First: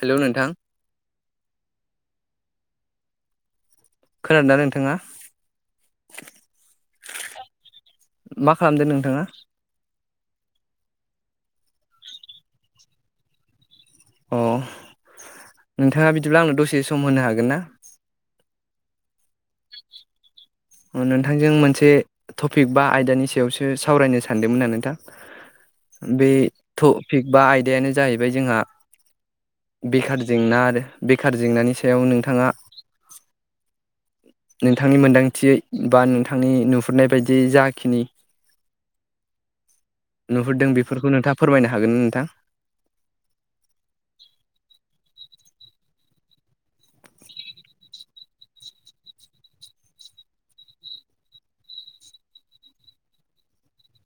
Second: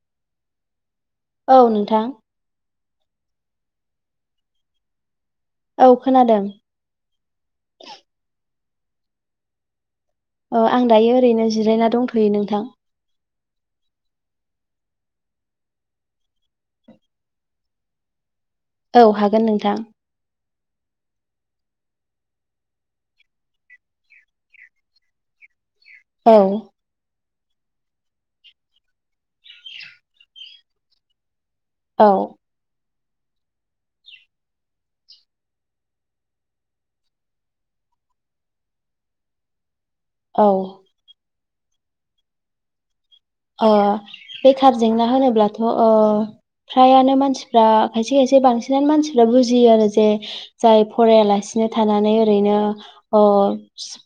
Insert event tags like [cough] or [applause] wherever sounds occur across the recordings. हेल' नोंथां। औ नोंथां। खोनादोंदा नोंथाङा? औ खोनादों। मा खालामदों नोंथाङा? ओ आं दायो ओरैनो जिरायना दंथ'यो नोंथां। अ नोंथाङा बिदिब्ला आंनो दसे सम होनो हागोन ना? औ हागोन नोंथां। नोंथांजों मोनसे टपिक बा आयदानि सायावसो सावरायनो सानदोंमोआं नोंथां। बे औ थ थिग बा आयदायानो जाहैबाय जोंहा बेखार जेंना आरो बेखार जेंनानि सायाव औ नोंथाङा नोंथांनि मोन्दांथियै बा नोंथांनि नुहुरनाय बायदि जाखिनि औ नुहुरदों बेफोरखौ नोंथाङा फोरमायनो हागोन नोंथां? थ' ओ फ्रायानो मानसिफ्रा खायसे खायसे बांसिनानो मानसिफ्रा बुजियो आरो जे जाय फरायालासि नों थानानै ओरैनो ओ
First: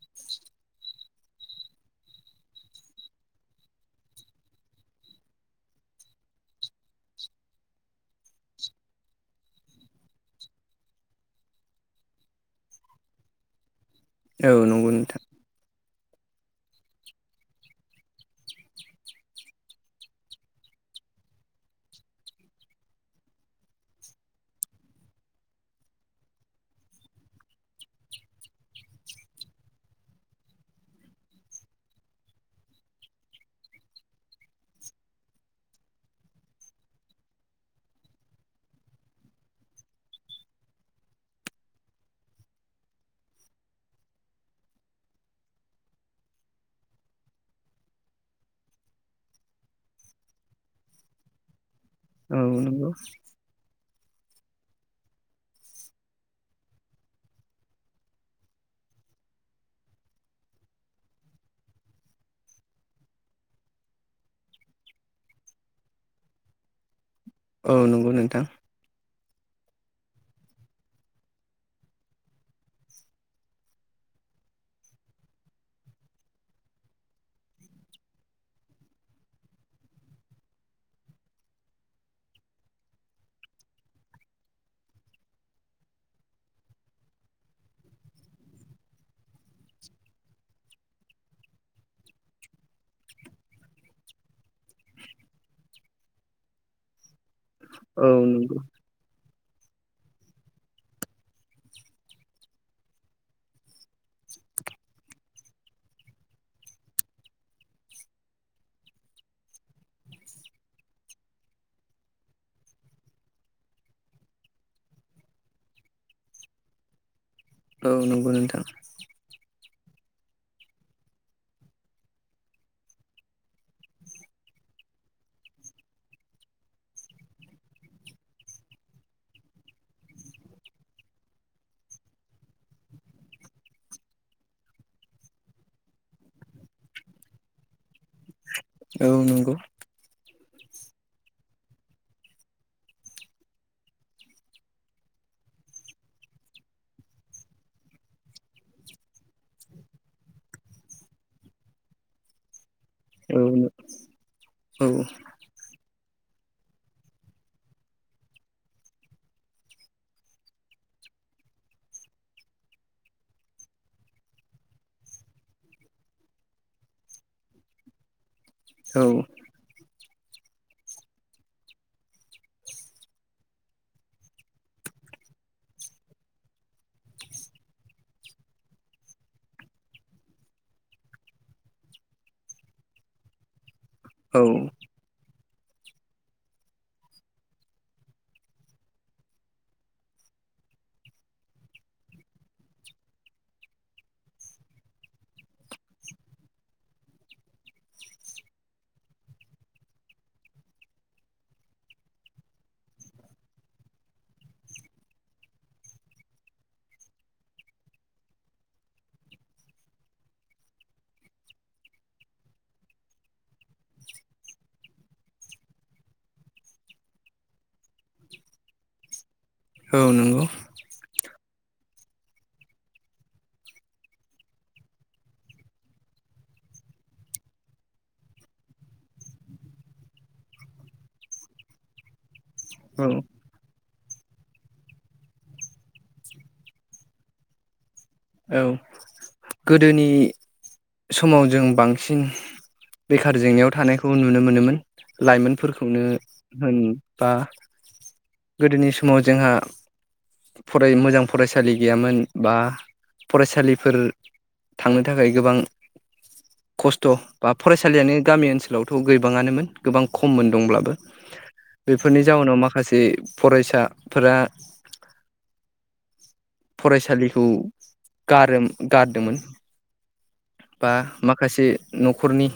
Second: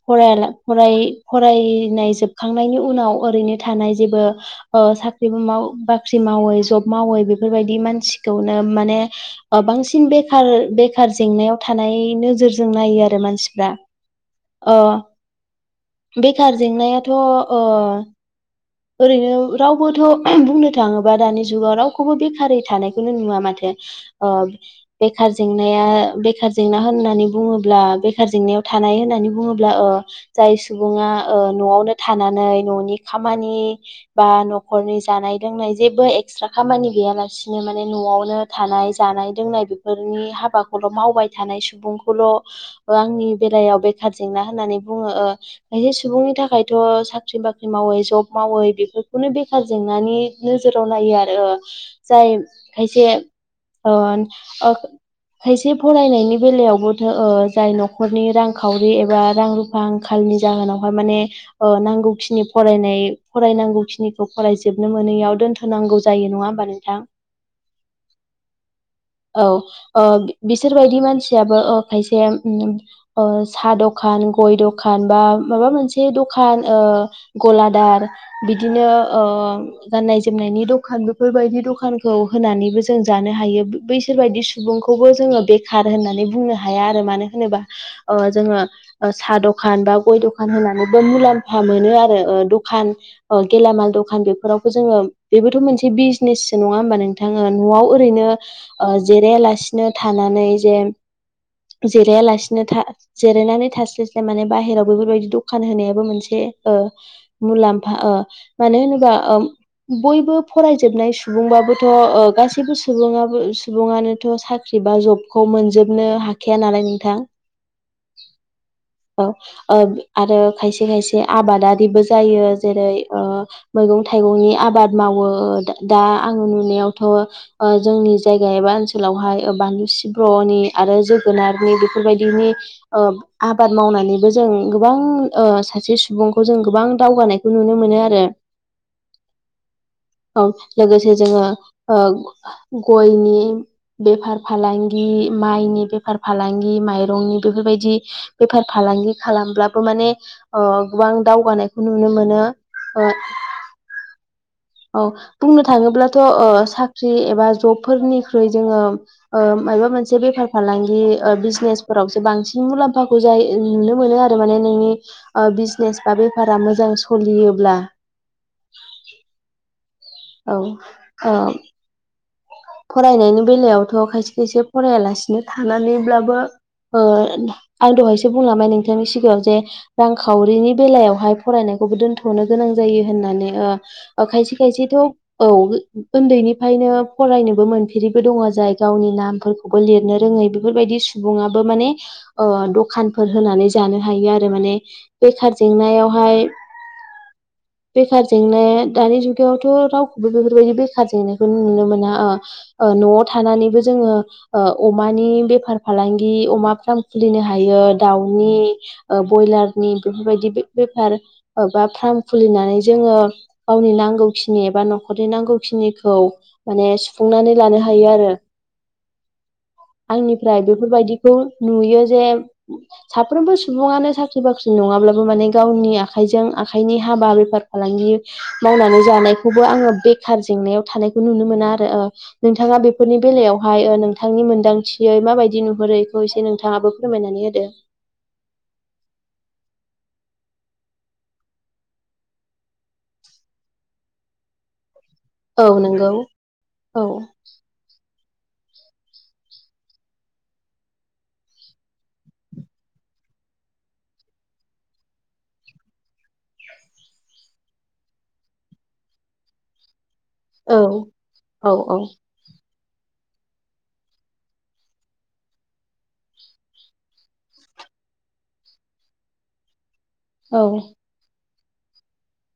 फरायाला फरय फरायनाय जोबखां खांनायनि उनाव ओरैनो थानाय जेबो ओ साख्रिबो माव बाख्रि मावै जब मावै बेफोरबायदि मानसिखौनो माने बांसिन बेखार-बेखार जेंनायाव थानाय नोजोरजों नायो आरो मानसिफ्रा। औ ओ नंगौ नोंथां। बेखार जेंनायाथ' ओ ओरैनो रावबोथ' बुंनो थाङोबा दानि जुगाव रावखौबो बेखारै थानायखौनो नुवा माथो। ओ बेखार जेंनाया बेखार जेंना होननानै बुङोब्ला बेखार जेंनायाव था थानाय होननानै बुङोब्ला ओ जाय सुबुङा ओ न'आवनो थानानै न'नि खामानि नि बा न'खरनि जानाय लोंनाय जेबो एक्सट्रा खामानि गैयालासिनो माने न'आवनो थानाय जानाय लोंनाय बेफोरनि हाबाखौल' मावबाय थानाय सुबुंखौल', ओ आंनि बेलायाव बेखार जेंना होननानै बुङो ओ खायसे सुबुंनि थाखायथ' साख्रि बाख्रि मावै जब मावै बेफोरखौनो बेखार जेंनानि नोजोराव नायो आरो। जाय औ नंगौ खायसे ओ खायसे फरायनायनि बेलायावबो थो जाय न'खरनि रांखावरि एबा रां रुफा आंखाल नि जाहोनावहाय माने नांगौखिनि फरायनाय फरायनांगौखिनिखौ फरायजोबनो मोनैयाव दोनथ'नांगौ जायो नङा होमबा नोंथां? औ नंगौ नोंथां। औ ओ बिसोरबायदि मानसियाबो ओ खायसे ओ सा दखान बा नों गय दखान बा माबा मोनसे दखान गलादार बिदिनो ओ, गाननाय जोमनायनि दखान बेफोरबायदि दखानखौ होनानैबो जों जानो हायो बैसोर बायदि सुबुंखौबो जोङो बेखार होननानै बुंनो हाया आरो मानो होनोबा ओ जोङो साहा ओ दखान बा गय दखान होनांगौबो मुलाम्फा मोनो आरो, अ दखान ओ गेलामाल दखान बेफोरावबो जोङो बेबोथ' मोनसे बिजनेससो नङा होमबा नोंथां? ओ न'आव औ ओरैनो नंगौ ओ जिरायालासिनो थानानै जे जिरायालासिनो था जिरायनानै थास्लायस्लाय माने बाहेराव बेफोरबायदि दखान होनायाबो मोनसे ओ मुलाम्फा ओ मानो होनोबा उम बयबो फरायजोबनाय सुबुंबाबोथ', ओ गासैबो सुबुंङो सुबुङानोथ' साख्रि एबा जबखौ मोनजोबनो हाखाया नालाय नोंथां। औ नोंगौ नोंथां। ओ आरो खायसे खायसे आबादारिबो जायो। जेरै मैगं ओ थाइगंनि आबाद मावो, दा आं नुनायावथ' ओ जोंनि जायगा एबा ओनसोलावहाय बानलु सिब्रहनि आरो जोगोनारनि बेफोरबायदिनि ओ आबाद मावनानैबो जों गोबां ओ सासे सुबुंखौ जों गोबां दावगानाय खौ नुनो मोनो आरो औ नंगौ औ लोगोसे जोङो ओ गयनि बेफार फालांगि माइनि बेफार फालांगि माइरंनि बेफोरबायदि बेफार फालांग फालांगि खालामब्लाबो माने ओ गोबां दावगानायखौ नुनो मोनो नों ओ औ औ बुंनो थाङोब्लाथ' ओ साख्रि एबा जबफोरनिख्रुइ जोङो ओ माबा मोनसे बेफार फालांगि ओ बिजनेसफोरावसो बांसिन मुलाम्फाखौ जायो नुनो मोनो आरो माने नोंनि ओ बिजने बा बेफारा मोजां सोलियोब्ला औ औ औ फरायनायनि बेलायावथ' खायसे खायसे फरायालासिनो थानानैब्लाबो ओ आं दहायसो बुंलांबाय नोंथांनि सिगाङाव जे रांखावरिनि बेलायावहाय फरायनाय खौबो दोनथ'नो गोनां जायो होननानै ओ औ खायसे खायसेथ' औ उन्दैनिफ्रायनो फरायनोबो मोनफेरिबो दङ जाय गावनि नामफोरखौबो लिरनो रोङै बेफोरबायदि सुबुङाबो माने ओ दखानफोर होनानै जानो हायो आरो माने बेखार जेंनायावहाय [inaudible] बेखार जेंनाया दानि जुगावथ' रावखौबो बेफोरबायदि बेखार जेंनायखौ नुनो मोना ओ ओ न'आव थानानैबो जोङो ओ अमानि बेफार फालांगि अमा फार्म खुलिनो हायो यो दाउनि ओ बयलार नि बेफोरबायदि बेफार ओ बा फ्रा खुलिनानै जोङो गावनि नांगौखिनि एबा न'खरनि नांगौखिनिखौ माने सुं सुफुंनानै लानो हायो आरो [inaudible] औ नंगौ आंनिफ्राय बेफोरबायदि खौ नुयो जे साफ्रबो सुबुनो साख्रि बाख्रि नङाब्लाबो माने गावनि आखाइ जों आखाइनि हाबा बेफार फालांगि मावनानै जानायखौबो आङो बेखार जेंनायाव थानायखौ नुनो मोनो आरो ओ नोंथाङा औ बेफोरनि बेलायावहाय ओ नोंथांनि मोनदांथियै माबायदि नुहुरो बेखौ एसे नोंथाङाबो फोरमायनानै होदो औ गोदोनि समाव जों बांसिन बेखार जेंनायाव थानायखौ नुनो मोनोमोन औ लाइमोनफोरखौनो नंगौ होन औ बा गोदोनि समाव जोंहा फराय मोजां फरायसालि गैयामोन बा फरायसालिफोर थांनो थाखाय गोबां खस्थ' बा फरायसालियानो गामि ओनसोलावथ' गोबाङानो मोन गोबां खममोन औ दंब्लाबो औ औ बेफोरनि जाउनाव माखा माखासे फरायसा फोरा फरायसालिखौ गारोम गारदोंमोन औ बा माखासे न'खरनि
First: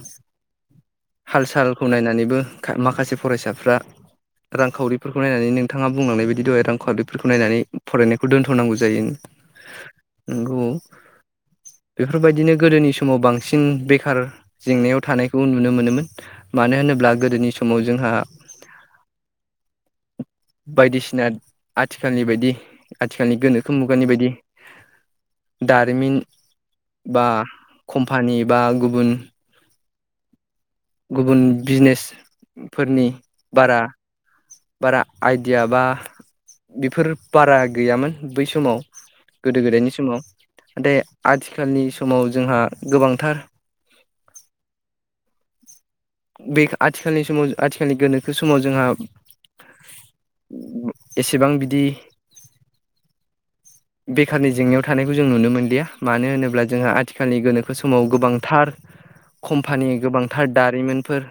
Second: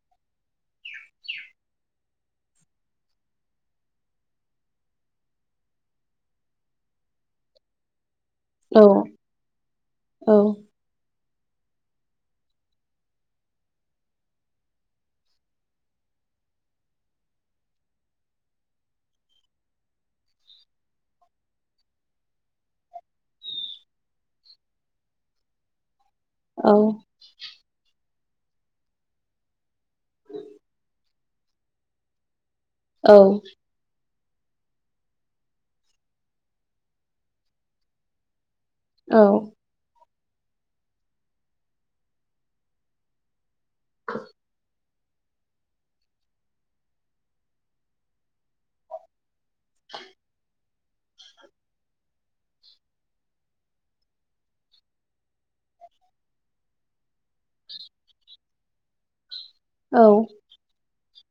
हाल -सालखौ नायनानैबो माखासे फरायसाफ्रा रांखावरिफोरखौ नायनानै नोंथाङा बुंलांनाय बायदि दहाय रांखावरिफोरखौ नायनानै फरायनाय -खौ दोनथ'नांगौ औ जायो औ नंगौ। बेफोरबायदिनो गोदोनि समाव बांसिन बेखार जेंनायाव थानायखौ नुनो मोनोमोन मानो -मानो होनोब्ला गोदोनि समाव जोंहा बायदिसिना आथिखालनि बायदि आथिखालनि गोनोखो मुगानि बायदि दारिमिन बा कम्पानि बा गुबुन गुबुन बिजनेसफोरनि औ बारा बारा आइडिया बा बेफोर बारा गैयामोन बै सम समाव औ गोदो -गोदायनि समाव। नाथाय आथिखालनि समाव जोंहा गोबांथार बे आथिखालनि समाव आथिखालनि गोनोखो समाव जोंहा एसेबां बिदि बेखारनि जेंनायाव थानायखौ जों नुनो मोनलिया मानो होनोब्ला जोंहा आथिखालनि गोनोखो समाव गोबांथार कम्पानि गोबांथार दारिमिन फोर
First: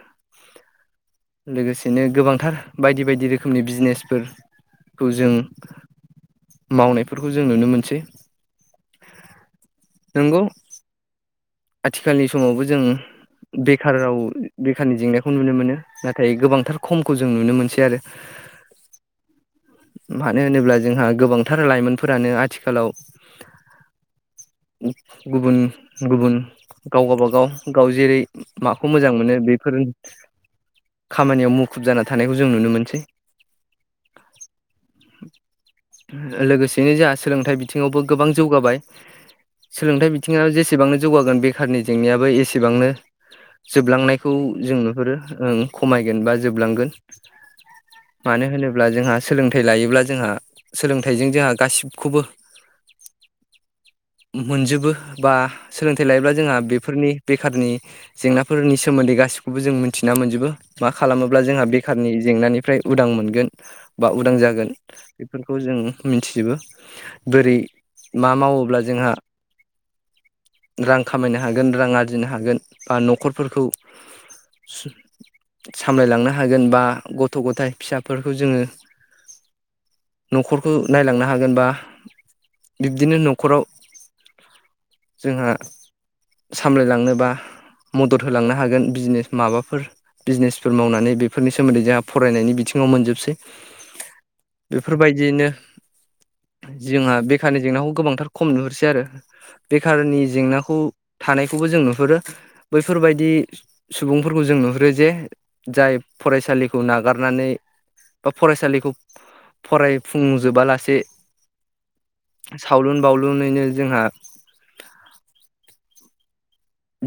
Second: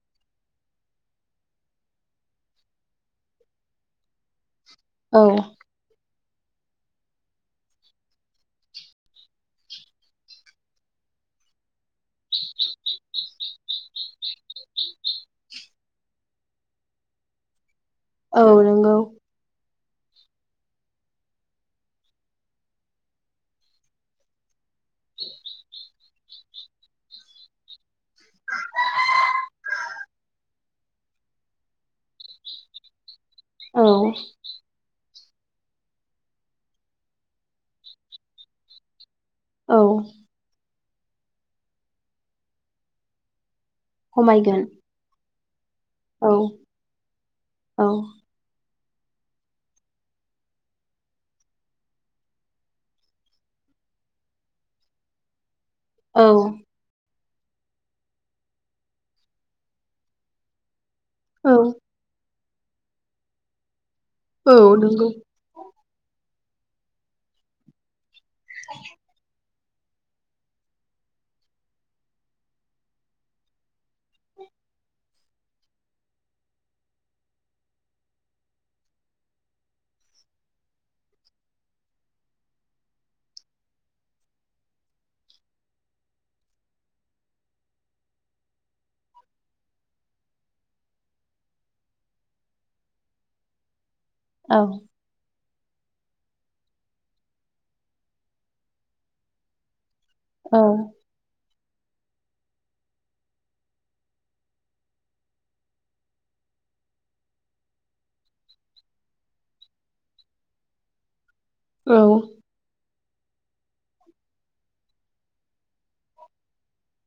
लोगोसेनो गोबांथार बायदि-बायदि रोखोमनि बिजनेसफोर खौ औ जों मावनायफोरखौ जों नुनो मोनसै [inaudible] नोंगौ आथिखालनि समावबो जों बेखार राव बेखारनि जेंनाखौ नुनो मोनो नाथाय गोबांथार खमखौ जों नुनो मोनसै आरो। औ नंगौ। मानो होनोब्ला जोंहा गोबांथार लाइमोनफोरानो आथिखालाव गुबुन-गुबुन गाव-गाबागाव गावजि जेरै माखौ मोजां मोनो बेफोर खामानियाव मुखुब जाना थानायखौ जों नुनो मोनसै। औ। लोगोसेयैनो जोंहा सोलोंथाइ बिथिङावबो गोबां जौगाबाय। औ सोलोंथाइ बिथिङाव जेसेबांनो जौगागोन बेखारनि जेंनायाबो एसेबांनो जोबलांनायखौ खमायगोन जों नुहुरो ओं। खमायगोन औ बा जोबलांगोन औ मानो होनोब् -ब्ला जोंहा सोलोंथाइ लायोब्ला जोंहा सोलोंथाइजों जोंहा गासिबखौबो मोनजोबो बा सोलोंथाइ औ लायोब्ला जोंहा बेफोरनि बेखारनि जेंनाफोरनि सोमोन्दै गाससिखौबो जों मिथिना मोनजोबो। मा खालामोब्ला औ जोंहा बेखारनि जेंनानिफ्राय उदां मोनगोन। बा उदां औ जागोन नंगौ बेफोरखौ जों मिथि जोबो बोरै मा मावोब्ला जोंहा [inaudible] रां खामायनो हागोन रां आरजिनो हागोन बा न'खरफोरखौ सु सामलायलांनो हागोन बा गथ'-गथाय फिसाफोरखौ जोङो न'खरखौ नायलांनो हागोन बा बिब्दिनो न'खराव जोंहा सामलायलांनोबा मदद होलांनो हागोन बिजनेस माबाफोर बिजनेसफोर मावनानै बेफोरनि सोमोन्दै जोंहा फरायनायनि बिथिङाव मोनजोबसै। औ बेफोरबायदि यैनो जोंहा बेखारनि जेंनाखौ गोबांथार खम नुहरसै आरो बे खारनि औ जेंनाखौ थानायखौबो जों नुहुरो बैफोरबायदि सुबुंफोरखौ जों नुहुरो जे जाय फरायसालिखौ नागारनानै बा फरायसालिखौ फरायफुंजोबालासे औ सावलुन बावलुनैनो जोंहा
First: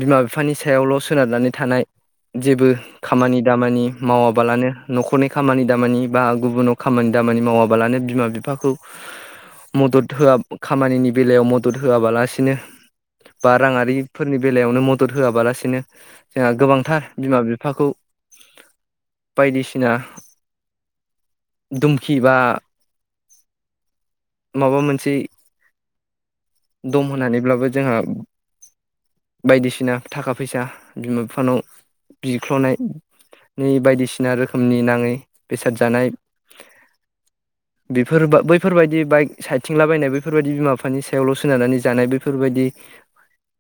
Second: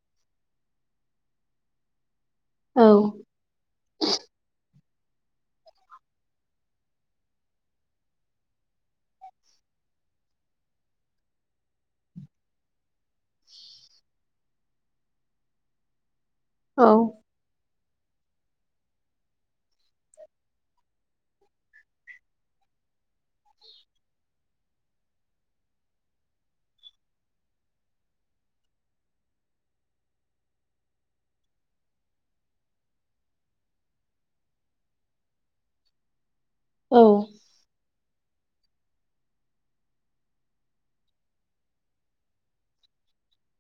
बिमा-बिफानि सायावल' सोनारनानै थानाय। जेबो औ खामानि दामानि मावाबालानो न'खरनि खामानि दामानि बा गुबुनाव खामानि दामानि मावाबालानो बिमा-बिफाखौ मदद होआ खामानिनि बेलायाव मदद होआबालासिनो बा राङारिफोरनि बेलायावनो मदद होआबालासिनो जोंहा औ गोबांथार बिमा-बिफाखौ [inaudible] बायदिसिना दुमखि बा [inaudible] माबा मोनसे दम होनानैब्लाबो जोंहा बायदिसिना थाखा फैसा बिमा बिफानाव बिख्ल'नाय नै बायदिसिना रोखोमनि नाङै बेसाद जानाय। औ बेफोरा बै बेफोरबायदि बाइक सायथिंलाबायनाय बेफोरबायदि बिमा बिफानि सायावल' सोनारनानै जानाय बेैफोरबायदि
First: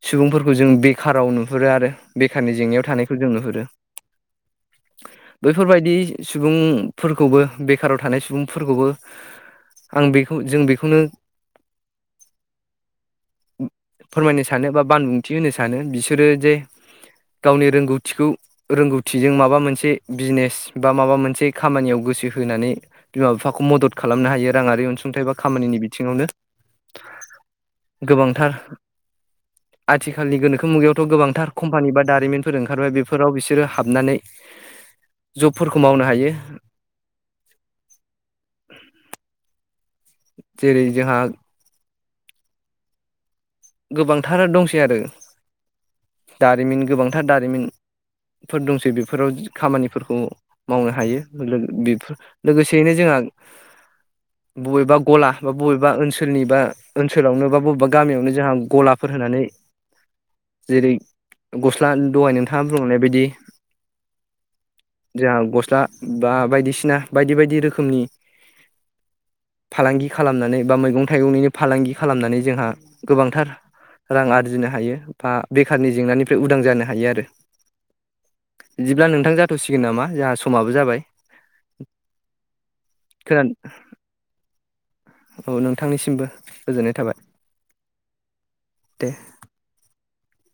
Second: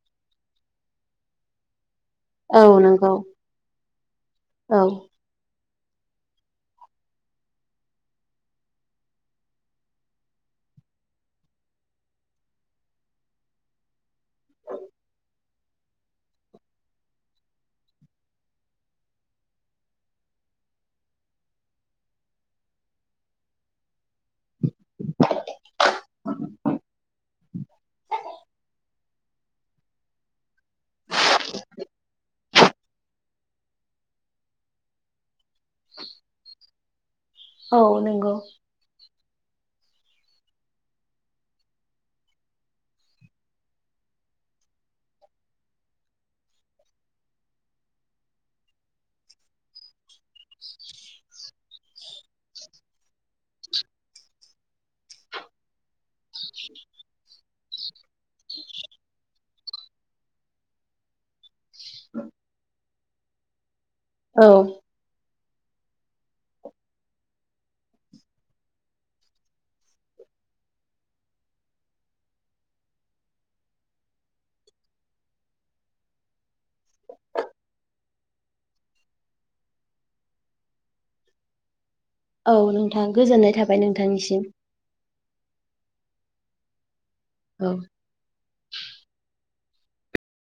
सुबुंफोरखौ जों बेखाराव नुहुरो आरो । बेखारनि औ जेंनायाव नंगौ थानायखौ जों नुहुरो। औ बेफोरबायदि सुबुंफोरखौबो बेखाराव थानाय सुबुंफोरखौबो। आं बेखौ जों बेखौनो फोरमायनो सानो बा बानबुंथि होनो सानो बिसोरो जे गावनि रोंगौथिखौ, रोंगौथिजों माबा मोनसे बिजनेस, बा माबा मोनसे खामानियाव ग गोसो होनानै बिमा बिफाखौ मदद खालामनो हायो, राङारि अनसुंथाइ बा खामानिनि बिथिङावनो गोबांथार आथिखालनि गोनोखो मुगायावथ' गोबांथार कम्पानि बा दारिमिनफोर ओंखारबाय बेफोराव बिसोरो हाबनानै। जबफोरखौ मावनो हायो। औ नंगौ जेरै जोंहा गोबांथार दंसै, आरो दारिमिन गोबांथार दारिमिन फोर दंसै बेफोराव खामानिफोरखौ मावनो हायो, बेफोर लोगोसेयैनो जोंहा थां बबेबा गला बा बबेबा ओनसोलनि बा ओनसोलावनो बा बबेबा गामियावनो जोंहा गलाफोर होनानै जेरै गस्ला दहाय नोंथाङा बुंनाय बायदि औ जोंहा गस्ला बा बायदिसिना बायदि बायदि रोखोमनि। फालांगि खालामनानै बा मैगं थाइगंनिनो फालांगि खालामनानै जोंहा गोबांथार रां आरजिनो हायो बा बेखारनि जेंनानिफ्राय उदां जानो हायो आरो। बिदिब्ला नोंथां जाथ'सिगोन नामा जोंहा समाबो जाबाय। औ नोंथां खोनान गोजोननाय थाबाय नोंथांनिसिम औ नोंथांनिसिमबो । गोजोननाय थाबाय। औ दे